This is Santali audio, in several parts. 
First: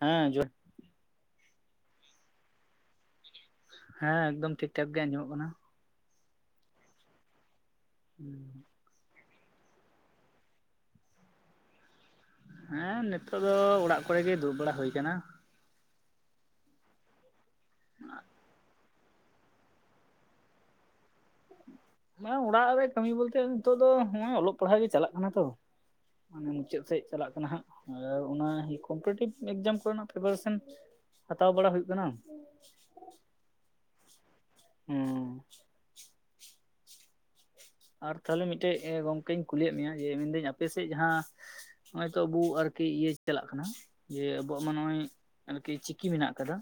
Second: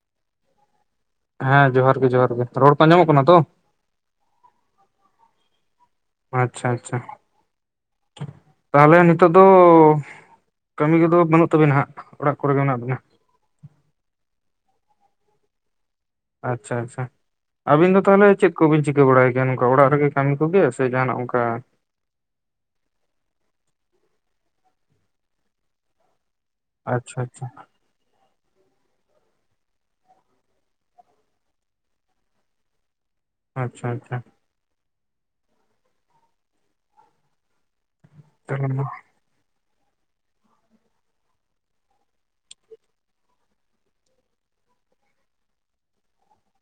ᱦᱮᱸ ᱡᱚᱦᱟ ᱦᱮᱸ ᱡᱚᱦᱟᱨ ᱜᱮ ᱡᱚᱦᱟᱨ ᱜᱮ᱾ ᱨᱚᱲ ᱠᱚ ᱟᱸᱡᱚᱢᱚᱜ ᱠᱟᱱᱟ? ᱛᱚ ᱦᱮᱸ ᱮᱠᱫᱚᱢ ᱴᱷᱤᱠ ᱴᱷᱟᱠ ᱜᱮ ᱟᱸᱡᱚᱢᱚᱜ ᱠᱟᱱᱟ᱾ ᱟᱪᱪᱷᱟ ᱟᱪᱪᱷᱟ ᱛᱟᱦᱚᱞᱮ ᱱᱤᱛᱚᱜ ᱫᱚ ᱠᱟᱹᱢᱤ ᱠᱚᱫᱚ ᱵᱟᱹᱱᱩᱜ ᱛᱟᱵᱤᱱᱟ ᱦᱟᱜ᱾ ᱦᱮᱸ ᱱᱤᱛᱚᱜ ᱫᱚ ᱚᱲᱟᱜ ᱠᱚᱨᱮ ᱜᱮ ᱫᱩᱲᱩᱵ ᱵᱟᱲᱟ ᱦᱩᱭ ᱟᱠᱟᱱᱟ᱾ ᱟᱪᱪᱷᱟ ᱟᱪᱪᱷᱟ ᱟᱵᱤᱱ ᱫᱚ ᱛᱟᱦᱚᱞᱮ ᱪᱮᱫ ᱠᱚᱵᱤᱱ ᱪᱤᱠ ᱠᱟᱹ ᱵᱟᱲᱟᱭ ᱜᱮᱭᱟ ᱱᱚᱝᱠᱟ ᱚᱲᱟᱜ ᱨᱮᱜᱮ ᱠᱟᱹᱢᱤ ᱠᱚᱜᱮ ᱥᱮ ᱡᱟᱦᱟᱱᱟᱜ ᱚᱱᱠᱟ ᱢᱟᱱᱮ ᱚᱲᱟᱜ ᱨᱮ ᱠᱟᱹᱢᱤ ᱵᱚᱞᱛᱮ ᱱᱤᱛᱚᱜ ᱫᱚ ᱱᱚᱜ-ᱚᱭ ᱚᱞᱚᱜ ᱯᱟᱲᱦᱟᱜ ᱜᱮ ᱪᱟᱞᱟᱜ ᱠᱟᱱᱟ ᱛᱚ, ᱢᱟᱱᱮ ᱢᱩᱪᱟᱹᱫ ᱥᱮᱫ ᱟᱪᱪᱷᱟ ᱪᱟᱞᱟᱜ ᱟᱪᱪᱷᱟ ᱠᱟᱱᱟ ᱦᱟᱸᱜ᱾ ᱟᱨ ᱚᱱᱟ ᱤᱭᱟᱹ ᱠᱚᱢᱯᱨᱤᱴᱤᱵᱷ ᱮᱠᱡᱟᱢ ᱠᱚᱨᱮᱱᱟᱜ ᱯᱨᱤᱯᱟᱨᱮᱥᱚᱱ ᱦᱟᱛᱟᱣ ᱵᱟᱲᱟ ᱦᱩᱭᱩᱜ ᱠᱟᱱᱟ᱾ ᱟᱪᱪᱷᱟ ᱟᱪᱪᱷᱟ᱾ ᱦᱚᱸ ᱟᱨ ᱛᱟᱦᱚᱞᱮ ᱢᱤᱫᱴᱮᱡ ᱜᱚᱢᱠᱮᱧ ᱠᱩᱞᱤᱭᱮᱫ ᱢᱮᱭᱟ ᱡᱮ ᱢᱮᱱᱫᱟᱹᱧ ᱟᱯᱮ ᱥᱮᱫ ᱡᱟᱦᱟᱸ ᱦᱚᱜᱼᱚᱭ ᱛᱚ ᱟᱵᱩ ᱟᱨᱠᱤ ᱤᱭᱟᱹ ᱪᱟᱞᱟᱜ ᱠᱟᱱᱟ ᱡᱮ ᱟᱵᱚᱣᱟᱜ ᱢᱟ ᱱᱚᱜᱼᱚᱭ ᱟᱨᱠᱤ ᱪᱤᱠᱤ ᱢᱮᱱᱟᱜ ᱠᱟᱫᱟ᱾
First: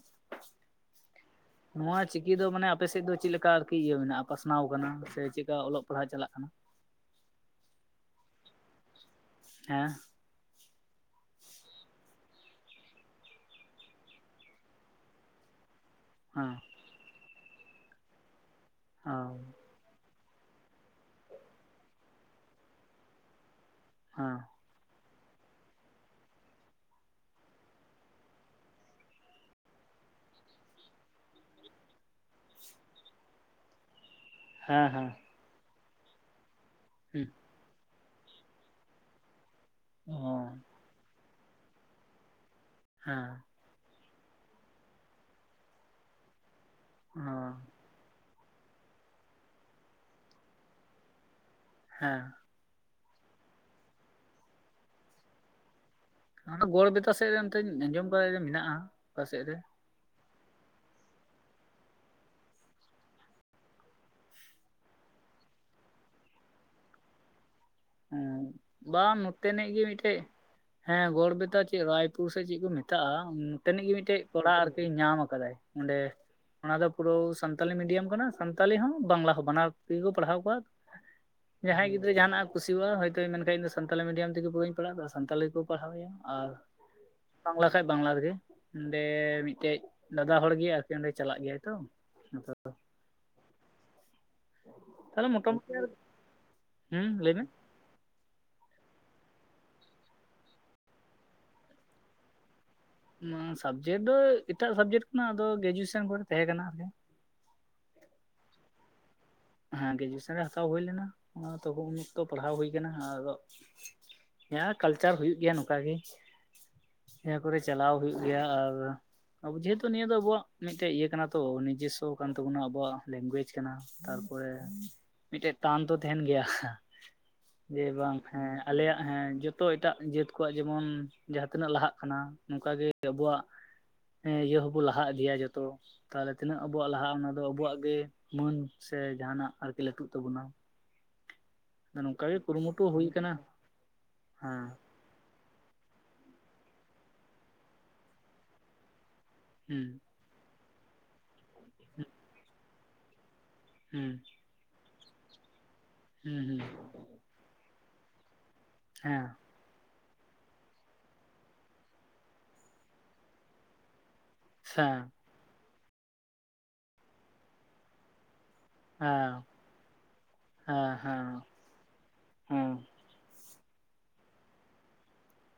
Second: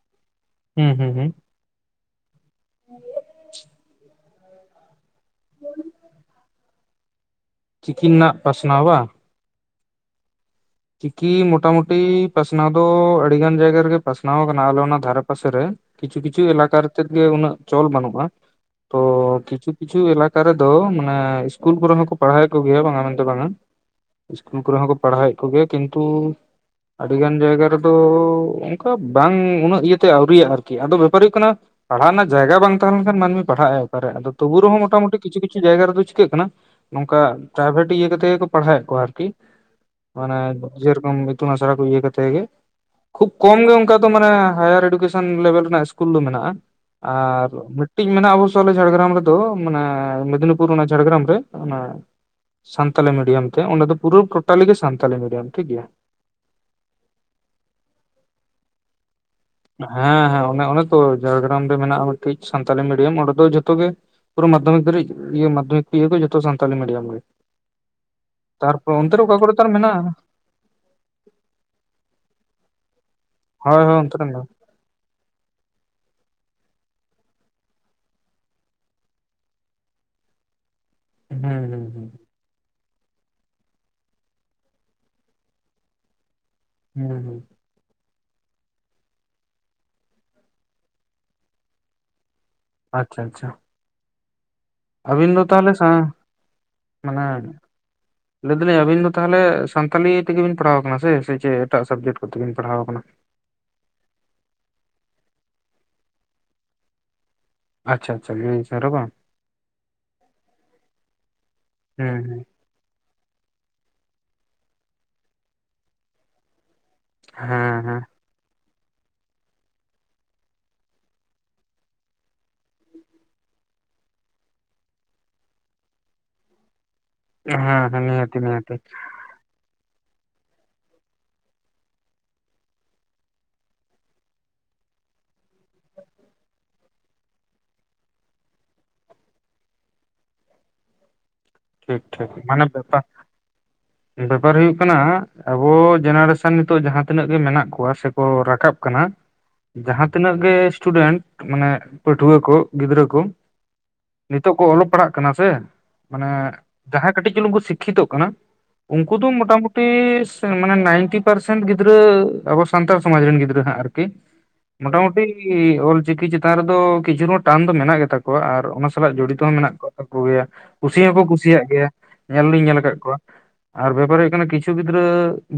ᱦᱩᱸ ᱦᱩᱸ ᱦᱩᱸ᱾ ᱱᱚᱣᱟ ᱪᱤᱠᱤ ᱫᱚ ᱢᱟᱱᱮ ᱟᱯᱮ ᱥᱮᱡ ᱫᱚ ᱪᱮᱫ ᱞᱮᱠᱟ ᱟᱨᱠᱤ ᱤᱭᱟᱹ ᱢᱮᱱᱟᱜ-ᱟ ᱯᱟᱥᱱᱟᱣ ᱠᱟᱱᱟ? ᱛᱮ ᱪᱮᱫᱠᱟ ᱚᱞᱚᱜ ᱯᱟᱲᱦᱟᱜ ᱪᱟᱞᱟᱜ ᱠᱟᱱᱟ? ᱪᱤᱠᱤ ᱨᱮᱱᱟᱜ ᱯᱟᱥᱱᱟᱣᱟ ᱵᱟᱝ? ᱦᱮᱸ᱾ ᱪᱤᱠᱤ ᱢᱚᱴᱟᱢᱩᱴᱤ ᱯᱟᱥᱱᱟᱣ ᱫᱚ ᱟᱹᱰᱤ ᱜᱟᱱ ᱡᱟᱭᱜᱟ ᱨᱮᱜᱮ ᱯᱟᱥᱱᱟᱣ ᱠᱟᱱᱟ ᱟᱞᱮ ᱚᱱᱟ ᱫᱷᱟᱨᱮ ᱯᱟᱥᱮ ᱨᱮ᱾ ᱠᱤᱪᱷᱩ ᱠᱤᱪᱷᱩ ᱦᱮᱸ ᱮᱞᱟᱠᱟ ᱨᱮᱛᱮᱫ ᱜᱮ ᱩᱱᱟᱹᱜ ᱪᱚᱞ ᱵᱟᱹᱱᱩᱜ-ᱟ᱾ ᱦᱚᱸ᱾ ᱠᱤᱪᱷᱩ ᱠᱤᱪᱷᱩ ᱮᱞᱟᱠᱟ ᱨᱮᱫᱚ ᱢᱟᱱᱮ ᱤᱥᱠᱩᱞ ᱠᱚᱨᱮ ᱦᱚᱸᱠᱚ ᱯᱟᱲᱦᱟᱣᱮᱫ ᱠᱚᱜᱮᱭᱟ ᱵᱟᱝᱟ ᱢᱮᱱᱛᱮ ᱵᱟᱝᱟ᱾ ᱤᱥᱩᱞ ᱠᱚᱨᱮ ᱦᱚᱸᱠᱚ ᱯᱟᱲᱦᱟᱣᱮᱫ ᱠᱚᱜᱮᱭᱟ ᱠᱤᱱᱛᱩ ᱟᱹᱰᱤ ᱜᱟᱱ ᱡᱟᱭᱜᱟ ᱨᱮᱫᱚ ᱚᱝᱠᱟ ᱵᱟᱝ, ᱩᱱᱟᱹᱜ ᱤᱭᱟᱹᱛᱮ ᱟᱹᱣᱨᱤᱭᱟ ᱟᱨᱠᱤ᱾ ᱟᱫᱚ ᱵᱮᱯᱟᱨ ᱦᱩᱭᱩᱜ ᱠᱟᱱᱟ ᱯᱟᱲᱦᱟᱣ ᱨᱮᱱᱟᱜ ᱡᱟᱭᱜᱟ ᱵᱟᱝ ᱛᱟᱦᱮᱸ ᱞᱮᱱᱠᱷᱟᱱ ᱢᱟᱹᱱᱢᱤ ᱯᱟᱲᱦᱟᱜ-ᱟᱭ ᱚᱠᱟ ᱨᱮ? ᱟᱫᱚ ᱛᱚᱵᱩ ᱨᱮᱦᱚᱸ ᱦᱮᱸ ᱦᱮᱸ ᱢᱚᱴᱟᱢᱩᱴᱤ ᱠᱤᱪᱷᱩ ᱠᱤᱪᱷᱩ ᱡᱟᱭᱜᱟ ᱨᱮᱫᱚ ᱪᱤᱠᱟᱹᱜ ᱠᱟᱱᱟ ᱱᱚᱝᱠᱟ ᱦᱮᱸ ᱯᱨᱟᱭᱵᱷᱮᱴ ᱤᱭᱟᱹ ᱠᱟᱛᱮ ᱜᱮᱠᱚ ᱯᱟᱲᱦᱟᱣᱮᱫ ᱠᱚᱣᱟ ᱟᱨᱠᱤ᱾ ᱚ ᱢᱟᱱᱮ ᱡᱮᱨᱚᱠᱚᱢ ᱤᱛᱩᱱ ᱟᱥᱲᱟ ᱠᱚ ᱤᱭᱟᱹ ᱠᱟᱛᱮ ᱜᱮ, ᱦᱮᱸ ᱠᱷᱩᱵᱽ ᱠᱚᱢ ᱜᱮ ᱚᱱᱠᱟ ᱫᱚ ᱢᱟᱱᱮ ᱦᱟᱭᱟᱨ ᱮᱰᱩᱠᱮᱥᱚᱱ ᱞᱮᱵᱮᱞ ᱨᱮᱱᱟᱜ ᱤᱥᱠᱩᱞ ᱫᱚ ᱢᱮᱱᱟᱜ-ᱟ ᱚ ᱟᱨ ᱢᱤᱫ ᱢᱤᱫᱴᱤᱡ ᱢᱮᱱᱟᱜ-ᱟ ᱚᱵᱚᱥᱳᱭ ᱟᱞᱮ ᱡᱷᱟᱲᱜᱨᱟᱢ ᱨᱮᱫᱚ ᱢᱟᱱᱮ ᱢᱮᱫᱽᱱᱤᱯᱩᱨ ᱚᱱᱟ ᱡᱷᱟᱲᱜᱨᱟᱢ ᱨᱮ ᱚᱱᱟ᱾ ᱦᱮᱸ ᱥᱟᱱᱛᱟᱞᱤ ᱢᱤᱰᱤᱭᱟᱢ ᱛᱮ ᱚᱸᱰᱮ ᱫᱚ ᱯᱩᱨᱟᱹ ᱴᱳᱴᱟᱞᱤ ᱜᱮ ᱥᱟᱱᱛᱟᱞᱤ ᱢᱤᱰᱤᱭᱟᱢ ᱴᱷᱤᱠ ᱜᱮᱭᱟ᱾ ᱚᱱᱟ ᱜᱚᱲ ᱵᱮᱛᱟ ᱥᱮᱡ ᱨᱮ ᱚᱱᱛᱮᱧ ᱟᱸᱡᱚᱢ ᱠᱟᱜ ᱜᱮ ᱢᱮᱱᱟᱜ-ᱟ ᱚᱠᱟ ᱥᱮᱜ ᱨᱮ? ᱦᱮᱸ ᱦᱮᱸ ᱚᱱᱮ, ᱚᱱᱮ ᱛᱚ ᱡᱷᱟᱲᱜᱨᱟᱢ ᱨᱮ ᱢᱮᱱᱟᱜ-ᱟ ᱢᱤᱫᱴᱤᱡ ᱥᱟᱱᱛᱟᱞᱤ ᱢᱤᱰᱤᱭᱟᱢ᱾ ᱚᱸᱰᱮ ᱫᱚ ᱡᱷᱚᱛᱚ ᱜᱮ ᱯᱩᱨᱟᱹ ᱢᱟᱫᱽᱫᱷᱚᱢᱤᱠ ᱫᱷᱟᱨᱤᱡ ᱤᱭᱟ. ᱢᱟᱫᱽᱫᱷᱚᱢᱤᱠ ᱤᱭᱟᱹ ᱠᱚ ᱡᱚᱛᱚ ᱥᱟᱱᱛᱟᱞᱤ ᱢᱤᱰᱤᱭᱟᱢ ᱜᱮ᱾ ᱦᱩᱸ, ᱛᱟᱨᱯᱚᱨ ᱚᱱᱛᱮ ᱵᱟᱝ ᱨᱮ ᱚᱠᱟ ᱠᱚᱨᱮ ᱛᱟᱨ ᱱᱚᱛᱮᱱᱤᱡ ᱜᱮ ᱢᱮᱱᱟᱜᱼᱟ ᱢᱤᱫᱴᱮᱡ ᱦᱮᱸ, ᱜᱚᱲᱵᱮᱛᱟ ᱪᱮᱫ ᱨᱟᱭᱯᱩᱨ ᱥᱮ ᱪᱮᱫ ᱠᱚ ᱢᱮᱛᱟᱜ-ᱟ, ᱦᱳᱭ ᱚᱱᱛᱮᱱᱤᱡ ᱜᱮ ᱦᱳᱭ ᱚᱱᱛᱮ ᱢᱤᱫᱴᱮᱡ ᱨᱮ ᱢᱮᱱᱟᱜᱼᱟ ᱠᱚᱲᱟ ᱟᱨ ᱠᱤ ᱧᱟᱢ ᱠᱟᱫᱟᱭ ᱚᱸᱰᱮ᱾ ᱚᱱᱟ ᱫᱚ ᱯᱩᱨᱟᱹ ᱥᱟᱱᱛᱟᱞᱤ ᱢᱤᱰᱤᱭᱟᱢ ᱠᱟᱱᱟ ᱥᱟᱱᱛᱟᱞᱤ ᱦᱚᱸ, ᱵᱟᱝᱞᱟ ᱦᱚᱸ ᱵᱟᱱᱟᱨ ᱛᱮᱜᱮ ᱠᱚ ᱯᱟᱲᱦᱟᱣ ᱠᱚᱣᱟ᱾ ᱦᱩᱸ ᱦᱩᱸ ᱡᱟᱦᱟᱸᱭ ᱦᱩᱸ ᱜᱤᱫᱽᱨᱟᱹ ᱡᱟᱦᱟᱱᱟᱜ ᱠᱩᱥᱤᱣᱟᱜ-ᱟ ᱦᱚᱭᱛᱳᱭ ᱢᱮᱱᱠᱷᱟᱱ ᱤᱧ ᱫᱚ ᱥᱟᱱᱛᱟᱞᱤ ᱢᱤᱰᱤᱭᱟᱢ ᱛᱮᱜᱮ ᱵᱳᱭᱤᱧ ᱯᱟᱲᱦᱟᱜ-ᱟ, ᱟᱨ ᱥᱟᱱᱛᱟᱞᱤ ᱜᱮᱠᱚ ᱯᱟᱲᱦᱟᱣᱮᱭᱟ ᱟᱨ ᱦᱩᱸ᱾ ᱵᱟᱠᱷᱟᱡ ᱵᱟᱝᱞᱟ ᱨᱮᱜᱮ᱾ ᱚᱸᱰᱮᱻ ᱢᱤᱫᱴᱮᱡ ᱫᱟᱫᱟ ᱦᱚᱲ ᱜᱮ ᱟᱨᱠᱤ ᱚᱸᱰᱮ ᱪᱟᱞᱟᱜ ᱜᱮᱭᱟᱭ ᱛᱚ᱾ [unintelligible] ᱟᱪᱪᱷᱟ ᱟᱪᱪᱷᱟ᱾ ᱛᱟᱦᱚᱞᱮ ᱟᱹᱵᱤᱱ ᱫᱚ ᱛᱟᱦᱞᱮ ᱢᱚᱴᱟᱢᱩᱴᱤ ᱟᱨ ᱥᱟᱶ ᱦᱩᱸ ᱢᱟᱱᱮ ᱞᱟᱹᱭ ᱢᱮ ᱞᱟᱹᱭ ᱫᱟᱞᱤᱧ ᱟᱵᱤᱱ ᱫᱚ ᱛᱟᱦᱞᱮ ᱥᱟᱱᱛᱟᱞᱤ ᱛᱮᱜᱮᱵᱤᱱ ᱯᱟᱲᱦᱟᱣ ᱠᱟᱱᱟ ᱥᱮ, ᱥᱮ ᱪᱮᱫ ᱮᱴᱟᱜ ᱥᱟᱵᱡᱮᱠᱴ ᱠᱚᱛᱮᱵᱤᱱ ᱯᱟᱲᱦᱟᱣ ᱠᱟᱱᱟ? ᱩᱸᱻ ᱥᱟᱵᱡᱮᱠᱴ ᱫᱚ ᱮᱴᱟᱜ ᱥᱟᱵᱡᱮᱠᱴ ᱠᱟᱱᱟ ᱟᱫᱚ ᱜᱮᱡᱩᱭᱮᱥᱚᱱ ᱠᱚᱨᱮ ᱛᱟᱦᱮᱸ ᱠᱟᱱᱟ ᱟᱨᱠᱤ᱾ ᱟᱪᱪᱷᱟ ᱟᱪᱪᱷᱟ ᱞᱟᱹᱭ [unintelligible] ᱵᱟᱝ᱾ ᱦᱮᱸ ᱜᱨᱮᱡᱩᱭᱮᱥᱚᱱ ᱨᱮ ᱦᱟᱛᱟᱣ ᱦᱩᱭ ᱞᱮᱱᱟ, ᱚᱱᱟ ᱚᱠᱛᱚ, ᱩᱱ ᱦᱩᱸ ᱚᱠᱛᱚ ᱦᱩᱸ ᱯᱟᱲᱦᱟᱣ ᱦᱩᱭ ᱠᱟᱱᱟ ᱟᱫᱚ ᱦᱮᱸ ᱠᱟᱞᱪᱟᱨ ᱦᱩᱭᱩᱜ ᱜᱮᱭᱟ ᱱᱚᱝᱠᱟ ᱜᱮ, ᱱᱤᱭᱟᱹ ᱠᱚᱨᱮ ᱦᱮᱸ ᱪᱟᱞᱟᱣ ᱦᱮᱸ ᱦᱩᱭᱩᱜ ᱜᱮᱭᱟ᱾ ᱟᱨ ᱟᱵᱚ ᱡᱮᱦᱮᱛᱩ ᱱᱤᱭᱟᱹ ᱫᱚ ᱟᱵᱚᱣᱟᱜ ᱢᱤᱫᱴᱮᱡ ᱤᱭᱟᱹ ᱠᱟᱱᱟ ᱛᱚ ᱱᱤᱡᱮᱥᱥᱚ ᱠᱟᱱ ᱛᱟᱵᱚᱱᱟ ᱟᱵᱚᱣᱟᱜ ᱞᱮᱝᱜᱩᱭᱮᱡ ᱠᱟᱱᱟ᱾ ᱛᱟᱨᱯᱚᱨᱮ ᱢᱤᱫᱴᱮᱡ ᱴᱟᱱ ᱛᱚ ᱛᱟᱦᱮᱱ ᱜᱮᱭᱟ᱾ ᱡᱮ ᱦᱮᱸ ᱵᱟᱝ ᱱᱤᱦᱟᱹᱛᱤ ᱦᱮᱸ ᱱᱤᱦᱟᱹᱛᱤ ᱟᱞᱮᱭᱟᱜ ᱦᱮᱸ ᱡᱚᱛ ᱛᱚ ᱮᱴᱟᱜ ᱡᱟᱹᱛ ᱠᱚᱣᱟᱜ ᱡᱮᱢᱚᱱ ᱡᱟᱦᱟᱸᱛᱤᱱᱟᱹᱜ ᱞᱟᱦᱟᱜ ᱠᱟᱱᱟ ᱚᱝᱠᱟᱜᱮ ᱟᱵᱚᱣᱟᱜ ᱦᱮᱸ ᱤᱭᱟᱹ ᱦᱚᱸᱵᱚ ᱞᱟᱦᱟ ᱤᱫᱤᱭᱟ ᱡᱚᱛᱚ᱾ ᱛᱟᱦᱞᱮ ᱛᱤᱱᱟᱹᱜ ᱟᱵᱚᱣᱟᱜ ᱞᱟᱦᱟᱜ-ᱟ, ᱚᱱᱟ ᱫᱚ ᱟᱵᱚᱣᱟᱜ ᱜᱮ ᱢᱟᱹᱱ ᱥᱮ ᱡᱟᱦᱟᱱᱟᱜ ᱟᱨᱠᱤ ᱞᱟᱹᱴᱩᱜ ᱛᱟᱵᱚᱱᱟ᱾ ᱴᱷᱤᱠ ᱱᱚᱝᱠᱟ ᱴᱷᱤᱠ ᱜᱮ ᱢᱟᱱᱮ ᱠᱩᱨᱩᱢᱩᱴᱩ ᱵᱮᱯᱟᱨ, ᱦᱩᱭ ᱠᱟᱱᱟ ᱵᱮᱯᱟᱨ ᱦᱮᱸ ᱦᱩᱭᱩᱜ ᱠᱟᱱᱟ ᱟᱵᱚ ᱡᱮᱱᱟᱨᱮᱥᱚᱱ ᱱᱤᱛᱚᱜ ᱡᱟᱦᱟᱸ ᱛᱤᱱᱟᱹᱜ ᱜᱮ ᱢᱮᱱᱟᱜ ᱠᱚᱣᱟ ᱥᱮᱠᱚ ᱨᱟᱠᱟᱵ ᱠᱟᱱᱟ ᱦᱩᱸ ᱡᱟᱦᱟᱸ ᱾ ᱛᱤᱱᱟᱹᱜ ᱜᱮ ᱥᱴᱩᱰᱮᱱᱴ ᱢᱟᱱᱮ ᱯᱟᱹᱴᱷᱩᱣᱟᱹ ᱠᱚ ᱜᱤᱫᱽᱨᱟᱹ ᱠᱚ ᱾ ᱦᱩᱸ ᱾ ᱱᱤᱛᱚᱜ ᱠᱚ ᱚᱞᱚᱜ ᱯᱟᱲᱦᱟᱜ ᱠᱟᱱᱟ ᱥᱮ ᱢᱟᱱᱮ? ᱦᱩᱸ ᱡᱟᱦᱟᱸᱭ ᱠᱟᱹᱴᱤᱡ ᱪᱩᱞᱩᱝᱠᱩ ᱥᱤᱠᱠᱷᱤᱛᱚᱜ ᱠᱟᱱᱟ ᱩᱱᱠᱩ ᱫᱚ ᱦᱮᱸ ᱢᱚᱴ ᱢᱩᱩᱴᱤ, ᱢᱟᱱᱮ ᱱᱟᱭᱤᱱᱴᱤ ᱯᱟᱨᱥᱮᱱ ᱜᱤᱫᱽᱨᱟᱹ ᱟᱵᱚ ᱥᱟᱱᱛᱟᱲ ᱥᱚᱢᱟᱡᱽ ᱨᱮᱱ ᱜᱤᱫᱽᱨᱟᱹ ᱦᱟᱸᱜ ᱟᱨᱠᱤ ᱾ ᱦᱮᱸ ᱢᱚᱴᱟᱢᱩᱴᱤ ᱚᱞᱪᱤᱠᱤ ᱪᱮᱛᱟᱱ ᱨᱮᱫᱚ ᱠᱤᱪᱷᱩ ᱨᱮᱦᱚᱸ ᱴᱟᱱ ᱫᱚ ᱢᱮᱱᱟᱜ ᱜᱮᱛᱟ ᱠᱚᱣᱟ ᱟᱨ᱾ ᱚᱱᱟ ᱥᱟᱞᱟᱜ ᱦᱮᱸ ᱡᱚᱲᱤᱛ ᱦᱚᱸ ᱢᱮᱱᱟᱜ ᱠᱚ ᱠᱚ ᱜᱮᱭᱟ ᱦᱮᱸ ᱠᱩᱥᱤ ᱦᱚᱸᱠᱚ ᱦᱮᱸ ᱠᱩᱥᱤᱭᱟᱜ ᱜᱮᱭᱟ ᱧᱮᱞ ᱦᱚᱞᱤᱧ ᱦᱮᱸ ᱧᱮᱞ ᱟᱠᱟᱫ ᱠᱚᱣᱟ ᱾ ᱟᱨ ᱵᱮᱯᱟᱨ ᱦᱩᱭᱩᱜ ᱠᱟᱱᱟ ᱠᱤᱪᱷᱩ ᱜᱤᱫᱽᱨᱟᱹ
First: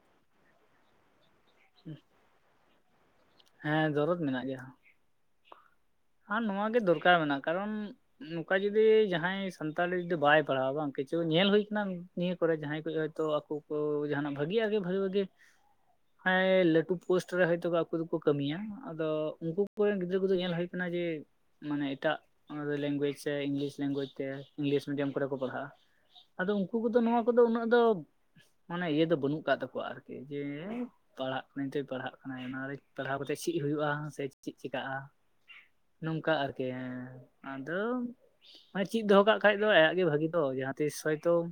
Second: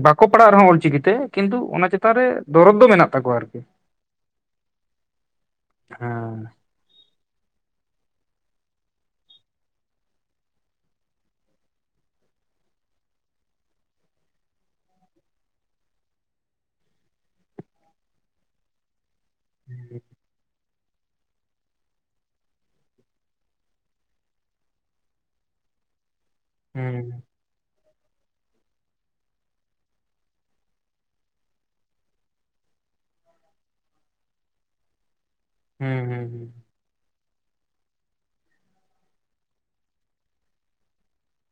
ᱵᱟᱠᱚ ᱯᱟᱲᱟᱜ ᱨᱮᱦᱚᱸ ᱚᱞ ᱪᱤᱠᱤᱛᱮ ᱠᱤᱱᱛᱩ ᱚᱱᱟ ᱪᱮᱛᱟᱱ ᱨᱮ ᱫᱚᱨᱚᱫ ᱫᱚ ᱢᱮᱱᱟᱜ-ᱟ᱾ ᱛᱟᱠᱚ ᱟᱨᱠᱤ ᱦᱮᱸ ᱫᱚᱨᱚᱫ ᱦᱮᱸ ᱾ ᱠᱷᱟᱱ ᱱᱚᱣᱟ ᱜᱮ ᱫᱚᱨᱠᱟᱨ ᱢᱮᱱᱟᱜᱼᱟ ᱠᱟᱨᱚᱱ ᱾ ᱱᱚᱝᱠᱟ ᱡᱩᱚᱫᱤ ᱡᱟᱦᱟᱸᱭ ᱥᱟᱱᱛᱟᱞᱤ ᱡᱩᱫᱤ ᱵᱟᱭ ᱯᱟᱲᱦᱟᱣᱟ ᱵᱟᱝ ᱠᱤᱪᱷᱩ ᱧᱮᱞ ᱦᱩᱭ ᱟᱠᱟᱱᱟᱟᱱᱟ ᱾ ᱱᱤᱭᱟᱹ ᱠᱚᱨᱮ ᱡᱟᱦᱟᱸᱭ ᱠᱚ ᱦᱚᱭᱛᱚ ᱟᱠᱚ ᱡᱟᱦᱱᱟᱜ ᱵᱷᱟᱜᱮᱟᱜ ᱜᱮ ᱵᱷᱟᱜᱤ ᱵᱷᱟᱜᱤ ᱾ ᱦᱮᱸ ᱞᱟᱹᱴᱩ ᱯᱳᱥᱴ ᱨᱮ ᱦᱚᱭᱛᱳ ᱟᱠᱚ ᱫᱚᱠᱚ ᱠᱟᱹᱢᱤᱭᱟ ᱟᱫᱚ ᱩᱱᱠᱩ ᱠᱚᱨᱮᱱ ᱜᱤᱫᱽᱨᱟᱹ ᱠᱚᱫᱚ ᱧᱮᱞ ᱦᱩᱭᱩᱜ, ᱠᱟᱱᱟ ᱡᱮ᱾ ᱢᱟᱱᱮ ᱮᱴᱟᱜ ᱞᱮᱝᱜᱩᱭᱮᱡᱽ ᱥᱮ ᱤᱝᱞᱤᱥ ᱞᱮᱝᱜᱩᱭᱮᱡᱽ ᱛᱮ ᱤᱝᱞᱤᱥ ᱢᱤᱰᱤᱭᱟᱢ ᱠᱚᱨᱮ ᱠᱚ ᱯᱟᱲᱦᱟᱜᱼᱟ᱾ ᱟᱫᱚ ᱩᱱᱠᱩ ᱠᱚᱫᱚ ᱱᱚᱣᱟ ᱦᱩᱸ ᱠᱚᱫᱚ ᱩᱱᱟᱹᱜ ᱫᱚ ᱢᱟᱱᱮ ᱤᱭᱟᱹ ᱵᱟᱹᱱᱩᱜ ᱟᱠᱟᱜ ᱛᱟᱠᱚᱣᱟ ᱟᱨᱠᱤ ᱡᱮ᱾ ᱯᱟᱲᱦᱟᱜ ᱢᱮᱱᱛᱮ ᱯᱟᱲᱦᱟᱜ ᱠᱟᱱᱟᱭ ᱚᱱᱟ ᱨᱮ ᱯᱟᱲᱦᱟᱣ ᱠᱟᱛᱮᱫ ᱪᱮᱫ ᱦᱩᱭᱩᱜᱼᱟ ᱥᱮ ᱪᱮᱫ ᱪᱮᱠᱟᱜᱼᱟ᱾ ᱾ ᱦᱩᱸ ᱱᱚᱝᱠᱟ ᱦᱩᱸ ᱟᱨᱠᱤ ᱦᱮᱸ ᱾ ᱟᱫᱚ ᱪᱮᱫ ᱫᱚᱦᱚ ᱠᱟᱜ ᱠᱷᱟᱡ ᱫᱚ ᱟᱭᱟᱜ ᱜᱮ ᱵᱷᱟᱜᱤ ᱛᱚ ᱡᱟᱦᱟᱸ ᱛᱤᱥ ᱦᱚᱭᱛᱚ ᱾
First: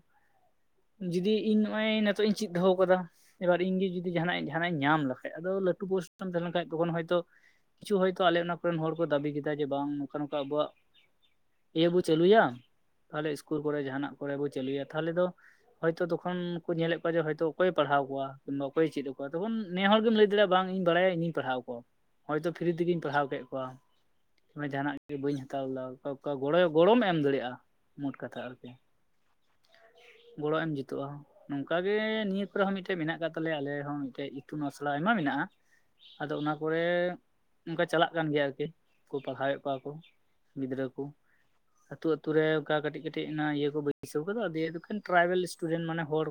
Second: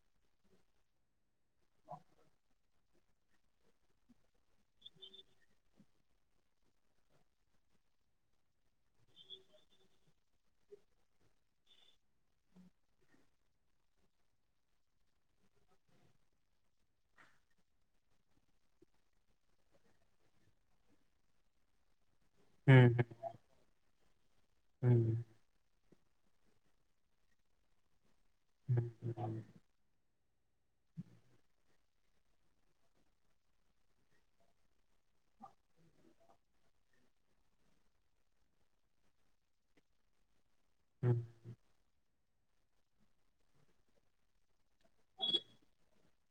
ᱡᱩᱫᱤ ᱤᱧ ᱱᱚᱜᱼᱚᱭ ᱱᱤᱛᱚᱜ ᱤᱧ ᱪᱮᱫ ᱫᱚᱦᱚ ᱟᱠᱟᱫᱟ ᱾ ᱮᱵᱟᱨ ᱤᱧ ᱜᱮ ᱡᱩᱫᱤ ᱡᱟᱦᱟᱱᱟᱜ ᱡᱟᱦᱟᱱᱟᱜ ᱤᱧ ᱧᱟᱢ ᱞᱮᱠᱷᱟᱡ ᱟᱫᱚ ᱞᱟᱹᱴᱩ ᱯᱚᱨᱤᱥᱴᱟᱢ ᱛᱟᱦᱮᱸ ᱞᱮᱱ ᱠᱷᱟᱱ ᱛᱠᱷᱚᱱ ᱦᱳᱭᱛᱳ, ᱠᱤᱪᱷᱩ ᱦᱚᱭᱛᱳ ᱟᱞᱮ ᱚᱱᱟ ᱠᱚᱨᱮᱱ ᱦᱚᱲ ᱠᱚ ᱫᱟᱹᱵᱤ ᱠᱮᱫᱟ ᱡᱮ ᱵᱟᱝ ᱱᱚᱝᱠᱟ ᱟᱵᱚᱣᱟᱜ, ᱤᱭᱟᱹ ᱵᱚ ᱪᱟᱹᱞᱩᱭᱟ ᱛᱟᱦᱞᱮ ᱤᱥᱠᱩᱞ ᱠᱚᱨᱮ ᱡᱟᱦᱟᱱᱟᱜ ᱠᱚᱨᱮ ᱵᱚ ᱪᱟᱹᱞᱩᱭᱟ ᱛᱟᱦᱞᱮ ᱫᱚ᱾ ᱦᱚᱭᱛᱚ ᱛᱚᱠᱷᱚᱱ ᱠᱚ ᱧᱮᱞᱮᱫ ᱠᱚᱣᱟ ᱡᱮ ᱦᱚᱭ ᱛᱚ ᱚᱠᱚᱭ ᱯᱟᱲᱦᱟᱣ ᱠᱚᱣᱟ ᱠᱤᱝᱵᱟ ᱚᱠᱚᱭᱮ ᱪᱮᱫ ᱟᱠᱚᱣᱟ ᱛᱚᱠᱷᱚᱱ ᱾ ᱱᱮ ᱦᱚᱲ ᱜᱮᱢ ᱞᱟᱹᱭ ᱫᱟᱲᱮᱭᱟᱜᱼᱟ ᱵᱟᱝ ᱤᱧ ᱵᱟᱲᱟᱭᱟ ᱤᱧ ᱯᱟᱲᱦᱟᱣ ᱠᱚᱣᱟ ᱾ ᱦᱚᱳᱭᱛᱳ ᱯᱷᱨᱤ ᱦᱩᱸ ᱛᱮᱜᱮᱧ ᱯᱟᱲᱦᱟᱣ ᱠᱮᱫ ᱠᱚᱣᱟ ᱡᱟᱦᱟᱱᱟᱜ ᱦᱩᱸ ᱜᱮ ᱵᱟᱹᱧ ᱦᱟᱛᱟᱣ ᱞᱮᱫᱟ᱾ ᱚᱱᱠᱟ ᱜᱚᱲᱚ ᱜᱚᱲᱚᱢ ᱮᱢ ᱫᱟᱲᱮᱭᱟᱜᱼᱟ ᱢᱳᱴ ᱠᱟᱛᱷᱟ ᱟᱨᱠᱤ ᱾ ᱜᱚᱲᱚ ᱮᱢ ᱡᱩᱛᱩᱜᱼᱟ᱾ ᱱᱚᱝᱠᱟᱟ ᱜᱮ ᱱᱤᱭᱟᱹ ᱠᱚᱨᱮ ᱦᱚᱸ ᱢᱤᱫᱴᱮᱡ ᱢᱮᱱᱟᱜ ᱟᱠᱟᱫ ᱟᱞᱮᱦᱚᱸ ᱢᱤᱫᱴᱮᱡ ᱟᱥᱲᱟ ᱟᱭᱢᱟ ᱢᱮᱱᱟᱜᱼᱟ᱾ ᱟᱫᱚ ᱚᱱᱟ ᱠᱚᱨᱮ ᱚᱱᱠᱟ ᱪᱟᱞᱟᱜ᱾ ᱪᱟᱞᱟᱜ ᱠᱟᱱ ᱜᱮᱭᱟ ᱟᱨᱠᱤ ᱯᱟᱲᱦᱟᱣᱮᱫ ᱠᱚᱣᱟ ᱠᱚ ᱜᱤᱫᱽᱨᱟᱹ ᱠᱚ᱾ ᱦᱩᱸ ᱟᱹᱛᱩ ᱟᱹᱛᱩ ᱨᱮ ᱚᱱᱠᱟ ᱠᱟᱹᱴᱤᱡ ᱠᱟᱹᱴᱤᱡ ᱤᱭᱟᱹ ᱠᱚ ᱵᱟᱹᱭᱥᱟᱹᱣ ᱠᱟᱫᱟ ᱫᱠᱷᱟᱱ ᱴᱨᱟᱭᱵᱮᱞ ᱥᱤᱥᱴᱩᱰᱮᱱᱴ ᱢᱟᱱᱮ ᱦᱚᱲ᱾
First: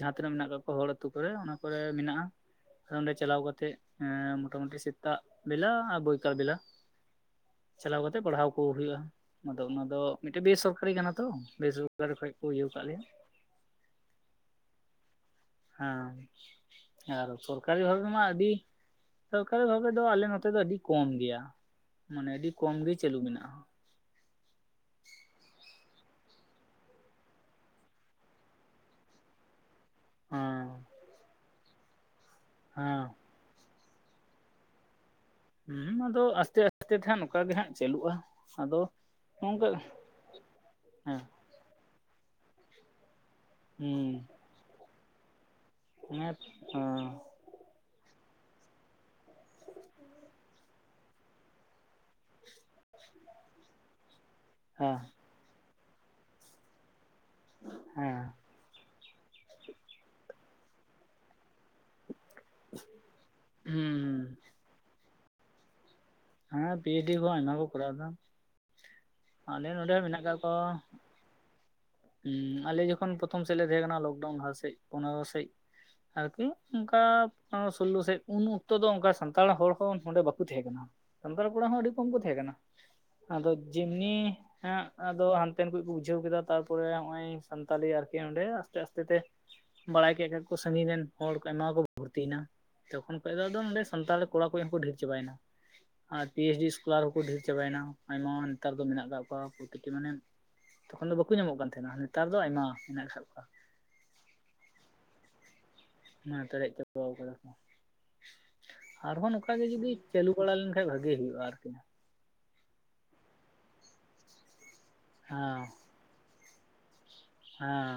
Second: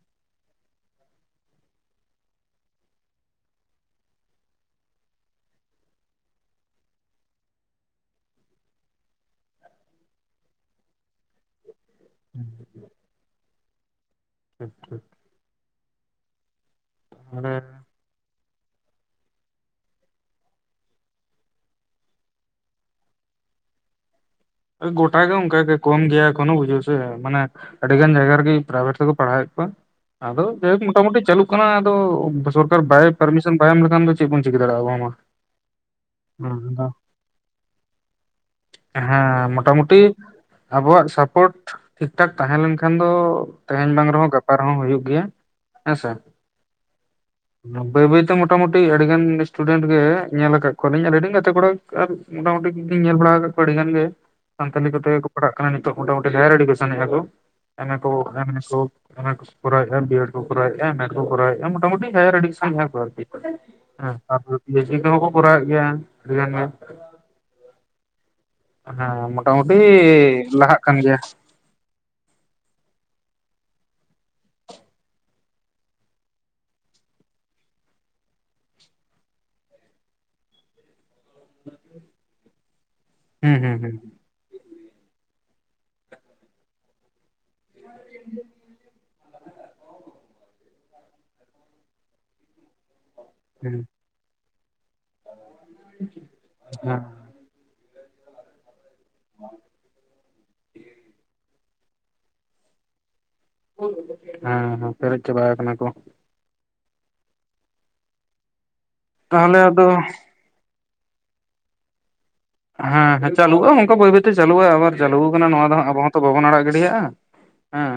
ᱡᱟᱦᱟᱸ ᱛᱤᱱᱟᱹ ᱢᱮᱱᱟᱜ ᱠᱟᱜ ᱠᱚᱣᱟ ᱦᱚᱲ ᱟ ᱟᱹᱛᱩᱳ ᱠᱚᱨᱮ ᱚᱱᱟ ᱠᱚᱨᱮ ᱢᱮᱱᱟᱜᱼᱟ᱾ ᱚᱸᱰᱮ ᱪᱟᱞᱟᱣ ᱠᱟᱛᱮᱜ ᱢᱚᱴᱟ ᱢᱩᱩᱴᱤ ᱥᱮᱛᱟᱜ ᱵᱮᱞᱟ ᱵᱳᱭ᱾ ᱥᱚᱨᱠᱟᱨ ᱵᱮᱞᱟ ᱪᱟᱞᱟᱣ ᱠᱟᱛᱮ ᱯᱟᱲᱦᱟᱣ ᱠᱚ ᱦᱩᱭᱩᱜᱼᱟ ᱟᱫᱚ ᱚᱱᱟ ᱫᱚ ᱢᱤᱫᱴᱮᱱ ᱵᱮᱥᱚᱨᱠᱟᱨᱤ ᱠᱟᱱᱟ᱾ ᱛᱚ ᱵᱮᱥᱚᱨᱠᱟᱨ ᱠᱷᱚᱡ ᱠᱚ ᱤᱭᱟᱹ ᱟᱠᱟᱫ ᱞᱮᱭᱟ᱾ ᱟᱪᱪᱷᱟ, ᱦᱮᱸ ᱟᱨ ᱢᱟᱱᱮ ᱥᱚᱨᱠᱟᱨᱤ ᱵᱷᱟᱵᱮ ᱨᱮᱢᱟ ᱟᱹᱰᱤ, ᱥᱚᱨᱠᱟᱨᱤ ᱵᱷᱟᱵᱮ ᱫᱚ ᱟᱞᱮ ᱱᱚᱛᱮ ᱫᱚ ᱟᱹᱰᱤ ᱠᱚᱢ ᱜᱮᱭᱟ ᱢᱟᱱᱮ ᱟᱹᱰᱤ ᱠᱚᱢ ᱜᱮ ᱪᱟᱹᱞᱩ ᱢᱮᱱᱟᱜᱼᱟ᱾ ᱜᱚᱴᱟ ᱜᱮ ᱚᱱᱠᱟᱜ ᱠᱚᱢ ᱜᱮᱭᱟ ᱮ ᱠᱚᱱᱚ ᱵᱩᱡᱷᱟᱹᱣ ᱥᱮ ᱢᱟᱱᱮ, ᱟᱹᱰᱤ ᱜᱟᱱ ᱡᱟᱭᱜᱟ ᱨᱮᱜᱮ ᱯᱨᱟᱭᱵᱷᱮᱴ ᱛᱮᱠᱚ ᱯᱟᱲᱦᱟᱣᱮᱫ ᱠᱚᱣᱟ, ᱟᱫᱚ ᱦᱮᱸ ᱡᱟᱭᱦᱳᱠ ᱢᱚᱴᱟᱢᱩᱴᱤ ᱪᱟᱹᱞᱩᱜ ᱠᱟᱱᱟ ᱟᱫᱚ ᱥᱚᱨᱠᱟᱨ ᱵᱟᱭ ᱦᱮᱸ ᱯᱟᱨᱢᱤᱥ, ᱵᱟᱭ ᱮᱢ ᱞᱮᱠᱷᱟᱱ ᱫᱚ ᱪᱮᱫ ᱵᱚᱱ ᱪᱤᱠᱟᱹ ᱫᱟᱲᱮᱭᱟᱜᱼᱟᱵ ᱢᱟ, ᱦᱮᱸ ᱟᱫᱚ ᱟᱥᱛᱮ ᱟᱥᱛᱮ ᱛᱮᱦᱜ ᱱᱚᱝᱠᱟᱟᱜ ᱜᱮ ᱦᱜ ᱪᱟᱹᱞᱩᱜᱼᱟ ᱟᱫᱚ, ᱦᱮᱸ ᱱᱚᱝᱠᱟ ᱢᱚᱴᱟ ᱢᱩᱴᱤ ᱟᱵᱚᱣᱟᱜ ᱦᱮᱸ ᱥᱟᱯᱳᱴ ᱴᱷᱤᱠ ᱴᱷᱟᱠ ᱛᱟᱦᱮᱸ ᱞᱮᱱᱠᱷᱟᱱ ᱫᱚ ᱛᱮᱦᱮᱧ ᱵᱟᱝ ᱦᱩᱸ ᱨᱮᱦᱚᱸ ᱜᱟᱯᱟ ᱨᱮᱦᱚᱸ ᱦᱩᱭᱩᱜ ᱜᱮᱭᱟ᱾ ᱦᱮᱸᱥᱮ [inaudible] ᱵᱟᱹᱭ ᱵᱟᱹᱭ ᱛᱮ ᱢᱚᱴᱟᱢᱩᱴᱤ ᱟᱹᱰᱤ ᱜᱟᱱ ᱥᱴᱩᱰᱮᱱᱴ ᱜᱮ ᱧᱮᱞ ᱟᱠᱟᱫ ᱠᱚᱞᱤᱧ ᱟᱞᱤᱧ ᱜᱟᱛᱮ ᱠᱚᱲᱟ ᱟᱨ ᱢᱚᱴᱟᱢᱩᱴᱤᱧ ᱧᱮᱞ ᱵᱟᱲᱟ ᱟᱠᱟᱫ ᱠᱚᱣᱟ ᱟᱹᱰᱤ ᱜᱟᱱ ᱜᱮ ᱥᱟᱱᱛᱟᱞᱤ ᱦᱮᱸ ᱠᱚᱛᱮ ᱯᱟᱲᱦᱟᱜ ᱠᱟᱱᱟ ᱱᱤᱛᱚᱜ ᱢᱚᱴᱟᱢᱩᱴᱤ ᱦᱟᱭᱟᱨ ᱮᱰᱩᱠᱮᱥᱚᱱ ᱮᱫᱟ ᱠᱚ ᱮᱱᱮ ᱦᱮᱸ ᱠᱚ ᱮᱢᱮ ᱠᱚ ᱠᱚᱨᱟᱣᱮᱜ-ᱟ ᱵᱤ ᱮᱰ ᱠᱚ ᱠᱚᱨᱟᱣᱮᱜ-ᱟ, ᱢᱚᱴᱟᱢᱴᱤ ᱦᱟᱭᱟᱨ ᱮᱰᱩᱠᱮᱥᱚᱱ ᱠᱚ ᱟᱨᱠᱤ ᱦᱮᱸ ᱦᱩᱸ ᱛᱟᱨᱯᱚᱨᱮ ᱯᱤᱭᱮᱪᱰᱤ ᱠᱚᱦᱚᱸ ᱠᱚ ᱠᱚᱨᱟᱣᱮᱫ ᱜᱮᱭᱟ᱾ ᱟᱹᱰᱤ ᱜᱟᱱ ᱜᱮ ᱦᱮᱸ ᱯᱤᱭᱤᱪ ᱰᱤ ᱠᱚ ᱟᱭᱢᱟ ᱠᱚ ᱠᱚᱨᱟᱣ ᱮᱫᱟ᱾ ᱦᱮᱸ ᱢᱚᱴᱟ ᱟᱞᱮ ᱢᱩᱴᱤ ᱱᱚᱰᱮ ᱦᱚᱸ ᱢᱮᱱᱟᱜ ᱞᱟᱦᱟᱜ ᱠᱟᱱ ᱜᱮᱭᱟ᱾ ᱦᱮᱸ ᱟᱞᱮ ᱡᱚᱠᱷᱚᱱ ᱯᱨᱚᱛᱷᱚᱢ ᱥᱮᱫ ᱞᱮ ᱛᱟᱦᱮᱸ ᱠᱟᱱᱟ ᱞᱚᱠᱰᱟᱣᱩᱱ ᱞᱟᱦᱟ ᱥᱮᱡ ᱯᱚᱱᱮᱨᱚ ᱥᱮᱡ ᱟᱨᱠᱤ ᱚᱱᱠᱟ ᱥᱳᱞᱞᱳ ᱥᱮᱫ ᱩᱱ ᱚᱠᱛᱚ ᱫᱚ ᱚᱱᱠᱟ ᱥᱟᱱᱛᱟᱲ ᱦᱚᱲ ᱦᱚᱸ ᱱᱚᱰᱮ ᱵᱟᱠᱚ ᱛᱟᱦᱮᱸ ᱠᱟᱱᱟ᱾ ᱥᱟᱱᱛᱟᱲ ᱠᱚᱲᱟ ᱦᱚᱸ ᱟᱹᱰᱤ ᱠᱚᱢ ᱠᱚ ᱛᱟᱦᱮᱸ ᱠᱟᱱᱟ ᱟᱫᱚ ᱦᱩᱸ ᱦᱩᱸ ᱦᱩᱸ ᱡᱮᱢᱱᱤ ᱦᱮᱸ ᱟᱫᱚ ᱦᱟᱱᱛᱮᱱ ᱠᱷᱚᱡ ᱠᱚ ᱵᱩᱡᱷᱟᱹᱣ ᱠᱮᱫᱟ ᱛᱟᱨᱯᱚᱨᱮ ᱱᱚᱜᱚᱭ ᱥᱛᱟᱞᱤ ᱟᱨᱠᱤ ᱚᱸᱰᱮ ᱟᱥᱛᱮ ᱟᱥᱛᱮ ᱛᱮ ᱵᱟᱲᱟᱭ ᱠᱮᱫ ᱠᱷᱟᱡ ᱠᱩ ᱥᱟᱺᱜᱤᱧ ᱨᱮᱱ ᱦᱚᱲ ᱠᱚ ᱟᱭᱢᱟ ᱠᱚ ᱵᱷᱚᱨᱛᱤᱭᱮᱱᱟ ᱛᱚᱠᱷᱚᱱ ᱠᱷᱚᱱ ᱫᱚ ᱟᱫᱚ ᱦᱩᱸ ᱱᱚᱰᱮ ᱥᱟᱱᱛᱟᱲ ᱠᱚᱲᱟ ᱠᱚ ᱦᱚᱸ ᱰᱷᱮᱨ ᱪᱟᱵᱟᱭᱮᱱᱟ᱾ ᱟᱨ ᱯᱤ ᱮᱭᱤᱪ ᱰᱤ ᱦᱮᱸ ᱦᱮᱸ ᱥᱠᱚᱞᱟᱨ ᱦᱚᱸᱠᱩ ᱰᱷᱮᱨ ᱪᱟᱵᱟᱭᱮᱱᱟ ᱟᱭᱢᱟ ᱱᱮᱛᱟᱨ ᱫᱚ ᱢᱮᱱᱟᱜ ᱟᱠᱟᱫ ᱠᱚᱣᱟ ᱯᱨᱚᱛᱤᱴᱤ ᱢᱟᱱᱮ ᱛᱚᱠᱷᱚᱱ ᱫᱚ ᱵᱟᱠᱚ ᱧᱟᱢᱚᱜ ᱠᱟᱱ ᱛᱟᱦᱮᱸᱱᱟ ᱱᱮᱛᱟᱨ ᱫᱚ ᱟᱭᱢᱟ ᱢᱮᱱᱟᱜ ᱟᱠᱟᱫ ᱠᱚᱣᱟ᱾ ᱦᱮᱸ ᱦᱮᱸ ᱯᱮᱨᱮᱡ ᱪᱟᱵᱟᱣ ᱠᱟᱱᱟ ᱠᱚ᱾ ᱦᱮ ᱯᱮᱨᱮᱡ ᱪᱟᱵᱟᱣ ᱠᱟᱫᱟ ᱠᱚ ᱟᱨᱦᱚᱸ ᱱᱚᱝᱠᱟ ᱛᱟᱦᱚᱞᱮ ᱜᱮ ᱟᱫᱚ ᱡᱩᱫᱤ ᱪᱟᱞᱩ ᱵᱟᱲᱟ ᱞᱮᱱᱠᱷᱟᱡ ᱵᱷᱟᱜᱤ ᱦᱩᱭᱩᱜᱼᱟ ᱟᱨᱠᱤ᱾ ᱦᱮᱸ ᱦᱮᱸ ᱪᱟᱞᱩᱜ-ᱟ ᱚᱱᱠᱟ ᱵᱟᱹᱭ ᱵᱟᱹᱭ ᱛᱮ ᱪᱟᱞᱩᱜᱼᱟ ᱟᱵᱟᱨ ᱪᱟᱹᱞᱩ ᱠᱟᱱᱟ ᱦᱮᱸ ᱱᱚᱣᱟ ᱫᱚ ᱦᱟᱸᱜ ᱟᱵᱚ ᱦᱚᱸᱛᱚ ᱵᱟᱵᱚᱱ ᱟᱲᱟᱜ ᱜᱤᱰᱤᱭᱟᱜᱼᱟ ᱦᱮᱸ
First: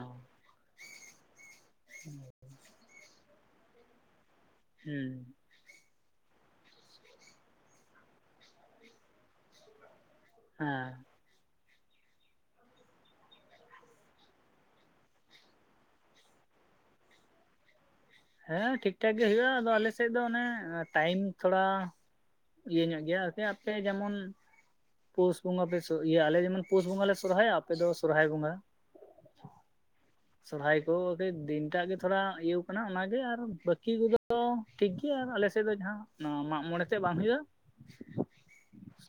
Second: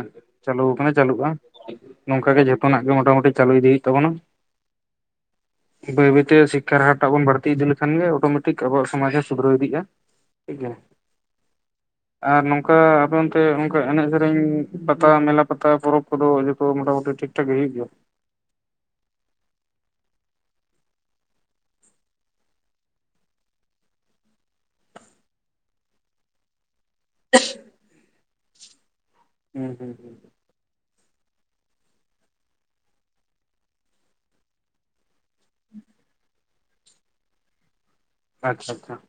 ᱪᱟᱹᱞᱩ ᱟᱠᱟᱱᱟ ᱪᱟᱹᱞᱩᱜᱼᱟ᱾ [inaudible] ᱱᱚᱝᱠᱟ ᱜᱮ ᱡᱷᱚᱛᱚᱱᱟᱜ ᱜᱮ ᱢᱚᱴᱟ ᱢᱩᱴᱤ ᱪᱟᱞᱩ ᱤᱫᱤ ᱦᱩᱭᱩᱜ ᱛᱟᱵᱚᱱᱟ᱾ ᱦᱩᱸ᱾ ᱵᱟᱹᱭ ᱵᱟᱹᱭᱛᱮ ᱥᱤᱠᱠᱷᱟᱨ ᱦᱟᱨᱴᱟᱜ ᱵᱚᱱ ᱵᱟᱹᱲᱛᱤ ᱤᱫᱤ ᱞᱮᱠᱷᱟᱱ ᱜᱮ ᱚᱴᱳᱢᱮᱴᱤᱠ ᱟᱵᱚᱣᱟᱜ ᱥᱚᱢᱟᱡᱽ ᱦᱚᱸ ᱥᱩᱫᱷᱨᱟᱹᱣ ᱤᱫᱤᱜᱼᱟ᱾ ᱴᱷᱤᱠ ᱜᱮᱭᱟ᱾ ᱦᱮᱸ ᱟᱨ ᱱᱚᱝᱠᱟ ᱟᱯᱮ ᱮᱚᱱᱛᱮ ᱚᱝᱠᱟ ᱮᱱᱮᱡ ᱥᱮᱨᱮᱧ ᱯᱟᱛᱟ ᱢᱮᱞᱟ ᱯᱟᱛᱟ ᱯᱚᱨᱚᱵᱽ ᱠᱚᱫᱚ ᱡᱚᱛᱚ ᱢᱚᱴᱟᱢᱩᱴᱤ ᱴᱷᱤᱠᱴᱷᱟᱠ ᱜᱮ ᱦᱩᱭᱩᱜ ᱜᱮᱭᱟ? ᱦᱮᱸ ᱴᱷᱤᱠ ᱴᱷᱟᱠ ᱜᱮ ᱦᱳᱭᱳᱜ-ᱟ ᱟᱫᱚ ᱟᱞᱮᱥᱮᱫ ᱫᱚ ᱚᱱᱮ ᱴᱟᱭᱤᱢ ᱛᱷᱚᱲᱟ ᱤᱭᱟᱹ ᱧᱚᱜ ᱜᱮᱭᱟ ᱥᱮ ᱟᱯᱮ ᱡᱮᱢᱚᱱ ᱯᱩᱥ ᱵᱚᱸᱜᱟ ᱯᱮ ᱤᱭᱟᱹ ᱟᱞᱮ ᱡᱮᱢᱚᱱ ᱯᱩᱥ ᱵᱚᱸᱜᱟ ᱞᱮ ᱥᱚᱨᱚᱦᱟᱭᱟ ᱟᱯᱮ ᱫᱚ ᱥᱚᱨᱦᱟᱭ ᱵᱚᱸᱜᱟ᱾ ᱦᱩᱸ ᱦᱩᱸ ᱦᱩᱸ᱾ ᱥᱚᱨᱦᱟᱭ ᱠᱚ ᱫᱤᱱᱴᱟᱜ ᱜᱮ ᱛᱷᱚᱲᱟ ᱤᱭᱟᱹᱣ ᱠᱟᱱᱟ ᱚᱱᱟ ᱟᱨ ᱵᱟᱹᱠᱤ ᱠᱚᱫᱚ ᱴᱷᱤᱠ ᱜᱮᱭᱟ ᱟᱨ ᱟᱞᱮᱥᱮᱜ ᱫᱚ ᱡᱟᱦᱟᱸ ᱢᱟᱜ ᱢᱚᱬᱮ ᱛᱮᱫ ᱵᱟᱝ ᱦᱩᱭᱩᱜᱼᱟ᱾ [unintelligible] ᱟᱪᱪᱷᱟ ᱟᱪᱪᱷᱟ᱾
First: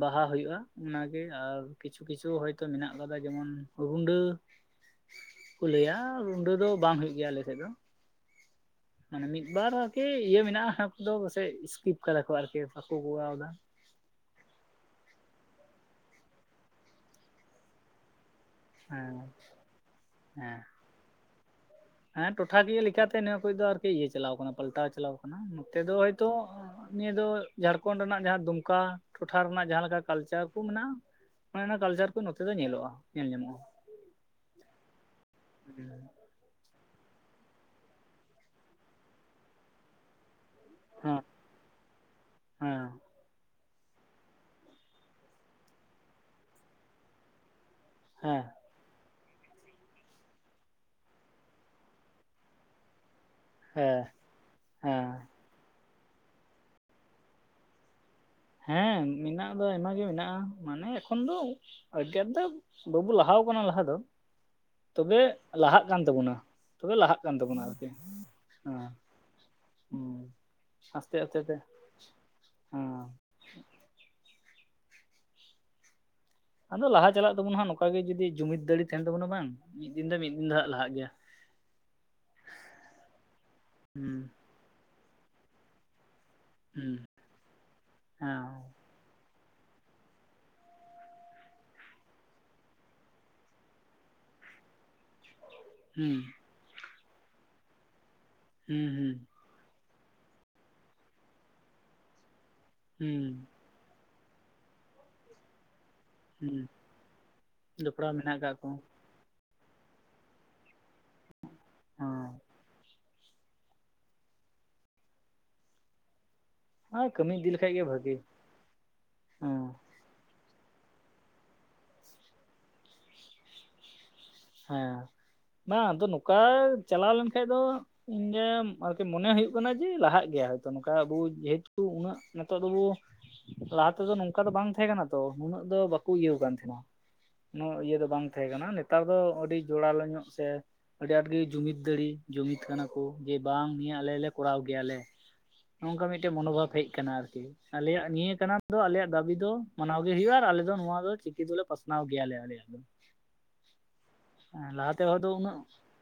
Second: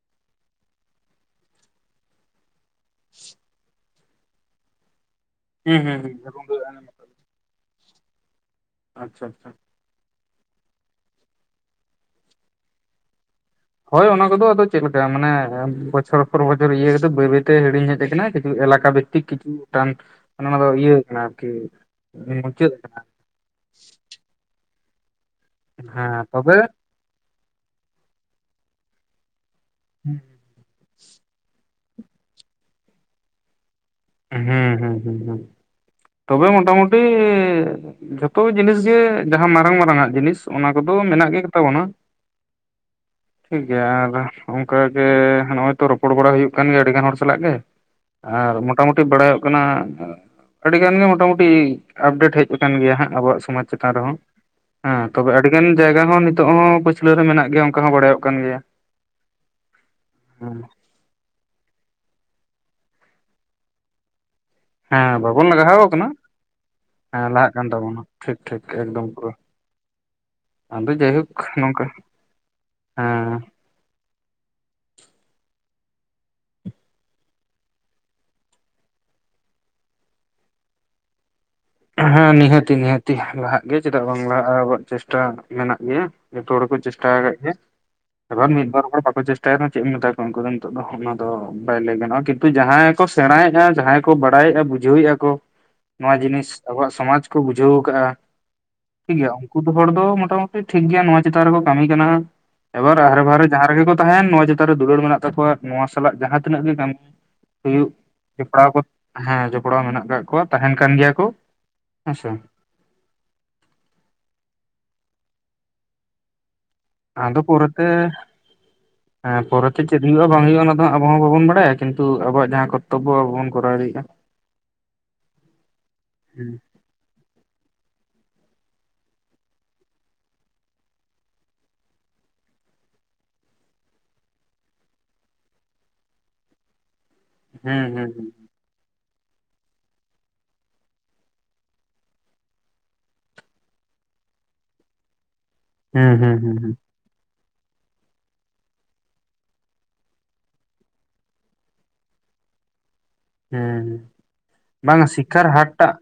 ᱵᱟᱦᱟ ᱦᱳᱭᱳᱜ-ᱟ ᱚᱱᱟᱜᱮ ᱟᱨ ᱠᱤᱪᱷᱩ ᱠᱤᱪᱷᱩ ᱦᱚᱭᱛᱚ ᱢᱮᱱᱟᱜ ᱠᱟᱫᱟ ᱡᱮᱢᱚᱱ ᱨᱩᱸᱰᱟᱹ [unintelligible] ᱠᱚ ᱞᱟᱹᱭᱟ ᱨᱩᱸᱰᱟᱹ ᱫᱚ ᱦᱩᱸ ᱵᱟᱝ ᱦᱩᱭᱩᱜ ᱜᱮᱭᱟ ᱟᱞᱮᱥᱮᱜ ᱫᱚ᱾ ᱟᱪᱪᱷᱟ ᱢᱟᱱᱮ ᱢᱤᱫ ᱟᱪᱪᱷᱟ ᱵᱟᱨ ᱟᱨᱠᱤ ᱤᱭᱟ ᱢᱮᱱᱟᱜᱼᱟ ᱚᱱᱟ ᱠᱚᱫᱚ ᱯᱟᱥᱮᱡ ᱤᱥᱠᱤᱯ ᱠᱟᱫᱟ ᱠᱚ ᱟᱨᱠᱤ ᱵᱟᱠᱚ ᱠᱚᱨᱟᱣᱫᱟ᱾ ᱦᱳᱭ ᱚᱱᱟ ᱠᱚᱫᱚ ᱟᱫᱚ ᱪᱮᱫ ᱞᱮᱠᱟ ᱢᱟᱱᱮ ᱵᱚᱪᱷᱚᱨ ᱯᱚᱨ ᱵᱚᱪᱷᱚᱨ ᱤᱭᱟᱹ ᱠᱟᱛᱮ ᱵᱟᱹᱭ ᱵᱟᱹᱭᱛᱮ ᱦᱤᱲᱤᱧ ᱦᱮᱡ ᱠᱟᱱᱟ᱾ ᱮᱞᱟᱠᱟ ᱦᱮᱸ ᱵᱷᱤᱛᱛᱤᱠ ᱠᱤᱪᱷᱩ ᱚᱱᱟ ᱦᱮᱸ ᱫᱚ ᱤᱭᱟᱹ ᱠᱟᱱᱟ ᱟᱨᱠᱤ ᱢᱩᱪᱟᱹᱫ ᱠᱟᱱᱟ᱾ ᱱᱚᱛᱮ ᱱᱤᱭᱟᱹ ᱟᱨᱠᱤ ᱤᱭᱟᱹ ᱪᱟᱞᱟᱣ ᱟᱠᱟᱱᱟ ᱯᱟᱞᱴᱟᱣ ᱪᱟᱞᱟᱣ ᱟᱠᱟᱱᱟ ᱱᱚᱛᱮ ᱦᱮᱸ ᱫᱚ ᱦᱚᱭᱛᱚ ᱛᱚᱵᱮ ᱱᱤᱭᱟᱹ ᱫᱚ ᱡᱷᱟᱲᱠᱷᱚᱸᱰ ᱨᱮᱱᱟᱜ ᱡᱟᱦᱟᱸ ᱫᱩᱢᱠᱟ ᱴᱚᱴᱷᱟ ᱨᱮᱱᱟᱜ ᱡᱟᱦᱟᱸ ᱞᱮᱠᱟ ᱠᱟᱞᱪᱟᱨ ᱠᱚ ᱢᱮᱱᱟᱜᱼᱟ᱾ ᱚᱱᱮ ᱚᱱᱟ ᱠᱟᱞᱪᱟᱨ ᱠᱚ ᱱᱚᱛᱮ ᱫᱚ ᱧᱮᱞᱚᱜᱼᱟ ᱧᱮᱞ ᱧᱟᱢᱚᱜᱼᱟ᱾ ᱦᱩᱸ ᱦᱩᱸ ᱦᱩᱸ ᱦᱩᱸ ᱦᱮᱸ ᱛᱚᱵᱮ ᱢᱚᱴ ᱢᱩᱩᱴᱤ ᱡᱷᱚᱛᱚ ᱡᱤᱱᱤᱥ ᱜᱮ ᱡᱟᱦᱟᱸ ᱢᱟᱨᱟᱝ ᱢᱟᱨᱟᱝ ᱟᱜ ᱡᱤᱱᱤᱥ ᱚᱱᱟ ᱠᱚᱫᱚ ᱢᱮᱱᱟᱜ ᱜᱮ ᱛᱟᱵᱚᱱᱟ᱾ ᱦᱮᱸ ᱴᱷᱤᱠᱜᱮᱭᱟ ᱟᱨ ᱚᱱᱠᱟ ᱜᱮ ᱱᱚᱜᱚᱭ ᱛᱚ ᱨᱚᱯᱚᱲ ᱵᱟᱲᱟ ᱦᱩᱭᱩᱜ ᱠᱟᱱ ᱜᱮᱭᱟ ᱟᱹᱰᱤ ᱜᱟᱱ ᱦᱚᱲ ᱥᱟᱞᱟᱜ ᱜᱮ ᱦᱮᱸ ᱟᱨᱢᱚᱴ ᱢᱚᱴᱟᱢᱩᱴᱤ ᱵᱟᱲᱟᱭᱚᱜ ᱠᱟᱱᱟ ᱟᱹᱰᱤ ᱜᱟᱱ ᱢᱚᱴᱟᱢᱩᱴᱤ ᱟᱯᱰᱮᱴ ᱦᱮᱡ ᱠᱟᱱᱟ ᱜᱮᱭᱟ ᱦᱟᱸᱜ ᱟᱵᱚᱣᱟᱜ ᱥᱠᱼᱼᱼ ᱥᱚᱢᱟᱡ ᱪᱮᱛᱟᱱ ᱦᱮᱸ ᱨᱮᱦᱚᱸ ᱦᱮᱸ ᱛᱚᱵᱮ ᱟᱹᱰᱤ ᱜᱟᱱ ᱡᱟᱭᱜᱟ ᱦᱚᱸ ᱱᱤᱛᱚᱜ ᱦᱚᱸ ᱯᱟᱹᱪᱷᱞᱟᱹ ᱨᱮ ᱢᱮᱱᱟᱜ ᱜᱮᱭᱟ ᱚᱱᱠᱟ ᱦᱚᱸ ᱵᱟᱲᱟᱭᱚᱜᱼᱼ ᱦᱮᱸ ᱢᱮᱱᱟᱜ ᱫᱚ ᱟᱭᱢᱟ ᱜᱮ ᱢᱮᱱᱟᱜᱼᱟ ᱦᱮᱸ ᱢᱟᱱᱮ ᱮᱠᱷᱚᱱ ᱫᱚᱼᱼ ᱨᱚᱡᱜᱟᱨ ᱫᱚ ᱵᱟᱵᱩ ᱞᱟᱦᱟᱣ ᱟᱠᱟᱱᱟ ᱞᱟᱦᱟ ᱫᱚ ᱦᱮᱸ ᱛᱚᱵᱮ ᱵᱟᱵᱚᱱ ᱞᱟᱦᱟᱣ ᱞᱟᱦᱟᱜ ᱠᱟᱱ ᱟᱠᱟᱱᱟ ᱛᱟᱵᱚᱱᱟ᱾ ᱛᱚᱵᱮ ᱞᱟᱦᱟᱜ ᱦᱮᱸ ᱠᱟᱱ ᱛᱟᱵᱳᱱᱟ ᱟᱨᱠᱤ ᱛᱟᱵᱚᱱᱟ ᱴᱷᱤᱠ ᱴᱷᱤᱠ ᱦᱮᱸᱼᱼ ᱮᱠᱫᱚᱢ ᱯᱩᱨᱟᱹ ᱦᱮᱸ ᱟᱫᱚ ᱟᱥᱛᱮ ᱡᱟᱭᱦᱳᱠ ᱟᱥᱛᱮ ᱛᱮ ᱦᱚᱸᱼᱼ ᱟᱸ ᱟᱫᱚ ᱞᱟᱦᱟ ᱪᱟᱞᱟᱜ ᱛᱟᱵᱚ ᱱᱟ ᱦᱟᱸᱜ ᱱᱚᱝᱠᱟ ᱜᱮ ᱡᱩᱫᱤ ᱡᱩᱢᱤᱫ ᱫᱟᱲᱮ ᱛᱟᱦᱮᱱ ᱛᱟᱵᱚᱱᱟ ᱵᱟᱝ ᱢᱤᱫ ᱫᱤᱱ ᱫᱚ ᱢᱤᱫ ᱫᱤᱱ ᱫᱚ ᱦᱟᱸᱜ ᱞᱟᱦᱟᱜ ᱜᱮᱭᱟᱼᱼ ᱦᱮᱸ ᱱᱤᱦᱟᱹᱛᱤ ᱱᱤᱦᱟᱹᱛᱤ ᱞᱟᱦᱟᱜ ᱜᱮ ᱪᱮᱫᱟᱜ ᱦᱩᱸ ᱵᱟᱝ ᱞᱟᱦᱟᱜ-ᱟ ᱟᱵᱚᱣᱟᱜ ᱪᱮᱥᱴᱟ ᱢᱮᱱᱟᱜ ᱜᱮᱭᱟ᱾ ᱡᱷᱚᱛᱚ ᱦᱚᱲ ᱠᱚ ᱦᱩᱸ ᱪᱮᱥᱴᱟ‌ ᱠᱟᱜ ᱜᱮᱭᱟ ᱦᱮᱸ ᱟᱫᱟᱱ ᱢᱤᱫ ᱵᱟᱨ ᱦᱚᱲ ᱵᱚ ᱠᱚ ᱪᱮᱥᱼᱼᱼ ᱪᱮᱜ ᱢᱮᱛᱟ ᱠᱚᱣᱟ ᱩᱱᱠᱩ ᱫᱚ ᱱᱤᱛᱚᱜ ᱫᱚ ᱚᱱᱟ ᱫᱚ ᱵᱟᱭ ᱞᱟᱹᱭ ᱜᱟᱱᱚᱜᱼᱟ ᱠᱤᱱᱛᱩ ᱡᱟᱦᱟᱸᱭ ᱠᱚ ᱥᱮᱬᱟᱭᱮᱫᱼᱟ ᱡᱟᱦᱟᱸᱭᱼᱼᱼ ᱠᱚ ᱵᱟᱲᱟᱭᱮᱜ-ᱟ ᱵᱩᱡᱷᱟᱹᱣᱮᱜᱼᱟ ᱠᱚ ᱱᱚᱣᱟ ᱦᱩᱸ ᱡᱤᱱᱤᱥ ᱟᱵᱚᱣᱟᱜ ᱥᱚᱢᱟᱡ ᱠᱚ ᱵᱩᱡᱷᱟᱹᱣ ᱠᱟᱜ-ᱟ᱾ ᱦᱩᱸ ᱦᱩᱸ ᱴᱷᱤᱠᱜᱮᱭᱟ ᱩᱱᱠᱩ ᱫᱚ ᱦᱚᱲ ᱫᱚ ᱢᱟᱴᱟᱢᱩᱴᱤ ᱴᱷᱤᱠᱜᱮᱭᱟ ᱱᱚᱣᱟ ᱪᱮᱛᱟᱱ ᱨᱮᱠᱚ ᱠᱟᱹᱢᱤ ᱠᱟᱱᱟ᱾ ᱮᱵᱟᱨ ᱟᱦᱮ ᱦᱩᱸ ᱵᱟᱦᱨᱮ ᱡᱟᱦᱟᱸ ᱨᱮᱜᱮ ᱠᱚ ᱛᱟᱦᱮᱱ ᱱᱚᱣᱟ ᱪᱮᱛᱟᱱ ᱨᱮ ᱫᱩᱞᱟᱹᱲ ᱢᱮᱱᱟᱜ ᱛᱟᱠᱚᱣᱟ᱾ ᱱᱚᱣᱟ ᱥᱟᱞᱟᱜ ᱡᱟᱦᱟᱸ ᱛᱤᱱᱟᱹᱜ ᱜᱮ ᱦᱩᱸ ᱠᱟᱹᱢᱤ ᱦᱩᱭᱩᱜ ᱡᱚᱯᱲᱟᱣ ᱢᱮᱱᱟᱜ ᱠᱟᱜ ᱡᱛᱯᱲᱟᱶ ᱠᱚ ᱠᱚᱼᱼ ᱦᱮᱸ ᱡᱚᱯᱲᱟᱣ ᱢᱮᱱᱟᱜ ᱠᱟᱜ ᱠᱚᱣᱟ ᱛᱟᱦᱮᱱ ᱠᱟᱱ ᱜᱮᱭᱟ ᱠᱚ᱾ ᱦᱮ ᱥᱮ ᱦᱮᱸ ᱟᱨ ᱠᱟᱹᱢᱤ ᱟᱫᱚ ᱤᱫᱤ ᱞᱮᱠᱷᱟᱡ ᱜᱮ ᱯᱚᱨᱛᱮ ᱵᱷᱟᱜᱤ ᱦᱮ ᱦᱮᱸ ᱯᱚᱨᱛᱮᱼᱼᱼ ᱪᱮᱫ ᱦᱩᱭᱩᱜᱼᱟ ᱵᱟᱝ ᱦᱩᱭᱩᱜᱼᱟ ᱚᱱᱟᱫᱚ ᱟᱵᱚ ᱦᱚᱸ ᱵᱟᱵᱚᱱ ᱵᱟᱲᱟᱭᱟ ᱠᱤᱱᱛᱩ ᱟᱵᱚᱣᱟᱜ ᱡᱟᱦᱟᱸ ᱠᱚ᱾ ᱦᱮᱸ ᱵᱟᱝ ᱟᱫᱚ ᱱᱚᱠᱟ᱾ ᱦᱩᱸ ᱪᱟᱞᱟᱣ ᱞᱮᱱ ᱠᱷᱟᱡ ᱫᱚ ᱤᱧᱟᱜ ᱟᱨᱠᱤ ᱢᱚᱱᱮ ᱦᱩᱭᱩᱜ ᱠᱟᱱᱟ ᱡᱮ ᱞᱟᱦᱟᱜ ᱜᱮᱭᱟ ᱦᱚᱭ ᱛᱚ ᱱᱚᱠᱟ ᱟᱵᱚ ᱡᱮᱦᱮᱛᱩ ᱩᱱᱟᱹᱜ ᱱᱮᱛᱟ ᱫᱚᱵᱚᱼᱼᱼ ᱞᱟᱦᱟ ᱛᱮᱫᱚ ᱱᱚᱝᱠᱟ ᱫᱚ ᱵᱟᱝ ᱛᱟᱦᱮᱸ ᱠᱟᱱᱟ ᱛᱚ ᱱᱩᱱᱟᱹᱜ ᱫᱚ ᱵᱟᱠᱚ ᱤᱭᱟᱹᱣ ᱟᱠᱟᱱ ᱛᱟᱦᱮᱸ ᱱᱟᱼᱼᱼ ᱱᱳ ᱦᱩᱸ ᱤᱭᱟᱹ ᱫᱚ ᱦᱩᱸ ᱵᱟᱝ ᱛᱟᱦᱮᱸ ᱠᱟᱱᱟ ᱱᱮᱛᱟᱨ ᱫᱚ ᱟᱹᱰᱤ ᱡᱚᱲᱟᱞᱳ ᱧᱚᱜ ᱥᱮ ᱟᱹᱰᱤ ᱟᱸᱴ ᱜᱮ ᱡᱩᱢᱤᱫ ᱫᱟᱲᱮ ᱡᱩᱢᱤᱫ ᱠᱟᱱᱟ ᱠᱚ ᱡᱮ ᱵᱟᱝ ᱱᱤᱭᱟᱹ ᱟᱞᱮ ᱞᱮ ᱠᱚᱨᱟᱣ ᱜᱮᱭᱟᱞᱮ᱾ ᱱᱚᱜᱠᱟ ᱦᱩᱸ ᱢᱤᱴᱮ ᱦᱩᱸ ᱦᱩᱸ ᱦᱩᱸ ᱢᱚᱱᱳᱚᱵᱷᱟᱵ ᱦᱩᱸ ᱦᱮᱡ ᱟᱠᱟᱱᱟ ᱟᱨᱠᱤ᱾ ᱟᱞᱮᱭᱟᱜ ᱱᱤᱭᱟᱹ ᱠᱟᱱᱟ ᱫᱚ ᱟᱞᱮᱭᱟᱜ ᱫᱟᱹᱵᱤ ᱫᱚ ᱢᱟᱱᱟᱣ ᱜᱮ ᱦᱩᱭᱩᱜ-ᱟ ᱟᱨ ᱟᱞᱮᱫᱚ ᱱᱚᱶᱟ ᱫᱚ ᱪᱤᱠᱤ ᱫᱚᱞᱮ ᱯᱟᱥᱱᱟᱣ ᱜᱮᱭᱟᱞᱮ᱾ ᱟᱞᱮᱭᱟᱜ ᱫᱚ᱾ ᱦᱚᱸ ᱦᱮᱸ ᱞᱟᱦᱟᱛᱮ ᱵᱟᱝᱻᱟ ᱦᱚᱭᱛᱚ ᱥᱤᱠᱠᱷᱟᱨ ᱩᱱᱟᱹᱜ ᱦᱟᱴᱴᱟᱜ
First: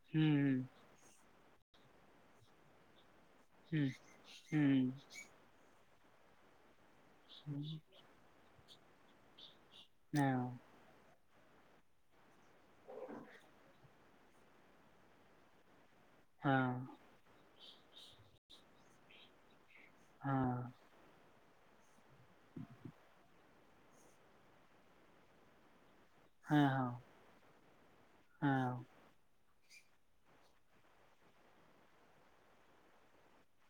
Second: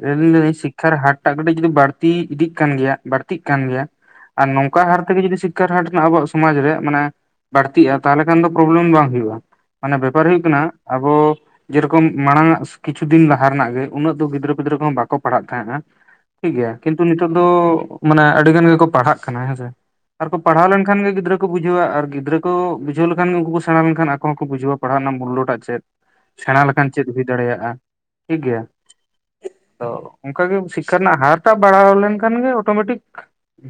ᱞᱟ [inaudible] ᱟᱹᱞᱤᱧ ᱦᱩᱸ ᱥᱤᱠᱠᱷᱟᱨ ᱦᱟᱴᱼᱼᱼ ᱮᱴᱟᱜ ᱠᱟᱹᱴᱤᱡ ᱡᱩᱫᱤ ᱵᱟᱹᱲᱛᱤ ᱤᱫᱤᱜ ᱠᱟᱱ ᱜᱮᱭᱟ ᱵᱟᱹᱲᱛᱤᱜ ᱠᱟᱱ ᱜᱮᱭᱟ ᱦᱩᱸ ᱟᱨ ᱦᱩᱸ ᱱᱚᱝᱠᱟ ᱦᱟᱨ ᱛᱮᱜᱮ ᱡᱩᱫᱤ ᱥᱤᱠᱼᱼᱼ ᱠᱟᱨ ᱦᱟᱴ ᱨᱮᱱᱟᱜ ᱟᱵᱚᱣᱟᱜ ᱥᱚᱢᱟᱡ ᱨᱮ ᱢᱟᱱᱮ ᱦᱮᱸ ᱵᱟᱹᱲᱛᱤᱜᱼᱟ ᱛᱟᱦᱚᱞᱮ ᱠᱷᱟᱱ ᱫᱚ ᱯᱨᱚᱵᱞᱮᱢ ᱵᱟᱝ ᱦᱩᱭᱩᱜᱼᱟ᱾ ᱢᱟᱱᱮ ᱵᱮᱯᱟᱨ ᱦᱮᱸ ᱦᱳᱭᱳᱜ ᱠᱟᱱᱟ ᱟᱵᱚ ᱡᱮᱨᱚᱠᱚᱢ ᱢᱟᱲᱟᱝ ᱟᱜ ᱠᱤᱪᱷᱩ ᱫᱤᱱ ᱞᱟᱦᱟ ᱨᱮᱱᱟᱜ ᱜᱮ? ᱩᱱᱟᱹᱜ ᱫᱚ ᱜᱤᱫᱽᱨᱟᱹ ᱯᱤᱫᱽᱨᱟᱹ ᱠᱚᱦᱟ ᱵᱟᱠᱚ ᱯᱟᱲᱦᱟᱜ ᱛᱟᱦᱮᱸᱫ ᱴᱷᱤᱠ ᱜᱮᱭᱟᱤᱱᱛᱩ ᱦᱮᱸ ᱱᱤᱛᱚᱜ ᱱᱤᱛᱚᱜ ᱫᱚ ᱢᱟᱱᱮ ᱟᱹᱰᱤ ᱜᱟᱱ ᱜᱮᱠᱚ ᱯᱟᱲᱦᱟᱜ ᱠᱟᱱᱟ ᱦᱮᱸᱥᱮ ᱟᱨᱠᱚ ᱯᱟᱲᱦᱟᱣ ᱞᱮᱱ? ᱠᱷᱟᱱ ᱜᱮ ᱜᱤᱫᱽᱨᱟᱹ ᱠᱚ ᱵᱩᱡᱷᱟᱹᱣᱟ ᱟᱨ ᱜᱤᱫᱽᱨᱟᱹ ᱠᱚ ᱵᱩᱡᱷᱟᱹᱣ ᱞᱮᱠᱷᱟᱱ ᱜᱮ ᱩᱱᱠᱩ ᱥᱮᱬᱟ ᱞᱮᱠᱷᱟᱱ ᱟᱠᱚ ᱦᱚᱸᱠᱚ ᱵᱩᱡᱷᱟᱹᱣᱟ ᱯᱟᱲᱦᱟᱜ ᱨᱮᱱᱟᱜ ᱢᱩᱞᱚᱴᱟᱜ ᱪᱮᱫ᱾ ᱦᱮᱸ ᱥᱮᱸᱬᱟ ᱞᱮᱠᱷᱟᱱ ᱦᱮᱸ ᱪᱮᱫ ᱦᱩᱭ ᱫᱟᱲᱮᱭᱟᱜᱼᱟ ᱴᱷᱤᱠ ᱜᱮᱭᱟ᱾ ᱦᱮᱸ ᱛᱚ ᱚᱱᱠᱟᱜᱮ ᱥᱤᱠᱠᱷᱟ ᱨᱮᱱᱟᱜ ᱦᱟᱨ ᱴᱟᱜ ᱵᱟᱲᱦᱟᱣ ᱞᱮᱱᱠᱷᱟᱱ ᱜᱮ ᱚᱴᱳᱢᱮᱴᱤᱠᱼᱼ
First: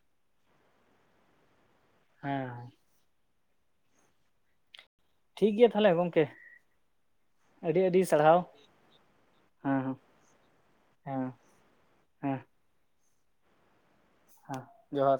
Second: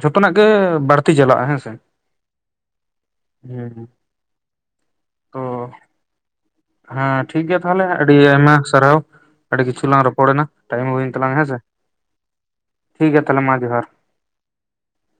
ᱡᱷᱚᱛᱚᱱᱟᱜ ᱜᱮ ᱵᱟᱹᱲᱛᱤ ᱪᱟᱞᱟᱜᱼᱟ ᱦᱮᱸᱥᱮ᱾ ᱦᱮᱸᱦᱮᱸ ᱦᱩᱸ ᱦᱩᱸ ᱴᱷᱤᱠ ᱜᱮᱭᱟ ᱛᱟᱦᱚᱞᱮ ᱜᱚᱝᱠᱮ᱾ ᱴᱷᱤᱠ ᱜᱮᱭᱟ ᱛᱟᱦᱚᱞᱮ ᱟᱹᱰᱤ ᱟᱭᱢᱟ ᱥᱟᱨᱦᱟᱣ᱾ ᱟᱹᱰᱤ ᱦᱮᱸ ᱠᱤᱪᱷᱩ ᱦᱮᱸ ᱞᱟᱝ ᱨᱚᱯᱚᱲᱮᱱᱟ ᱴᱟᱭᱤᱢ ᱦᱚᱸ ᱦᱩᱭᱮᱱ ᱦᱮᱸ ᱛᱟᱞᱟᱝ ᱦᱮᱸᱥᱮ ᱦᱮᱸ ᱴᱷᱤᱠ ᱜᱮᱭᱟ ᱛᱟᱦᱚᱞᱮ ᱢᱟ ᱡᱚᱦᱟᱨ᱾ ᱦᱟᱸ ᱡᱚᱦᱟᱨ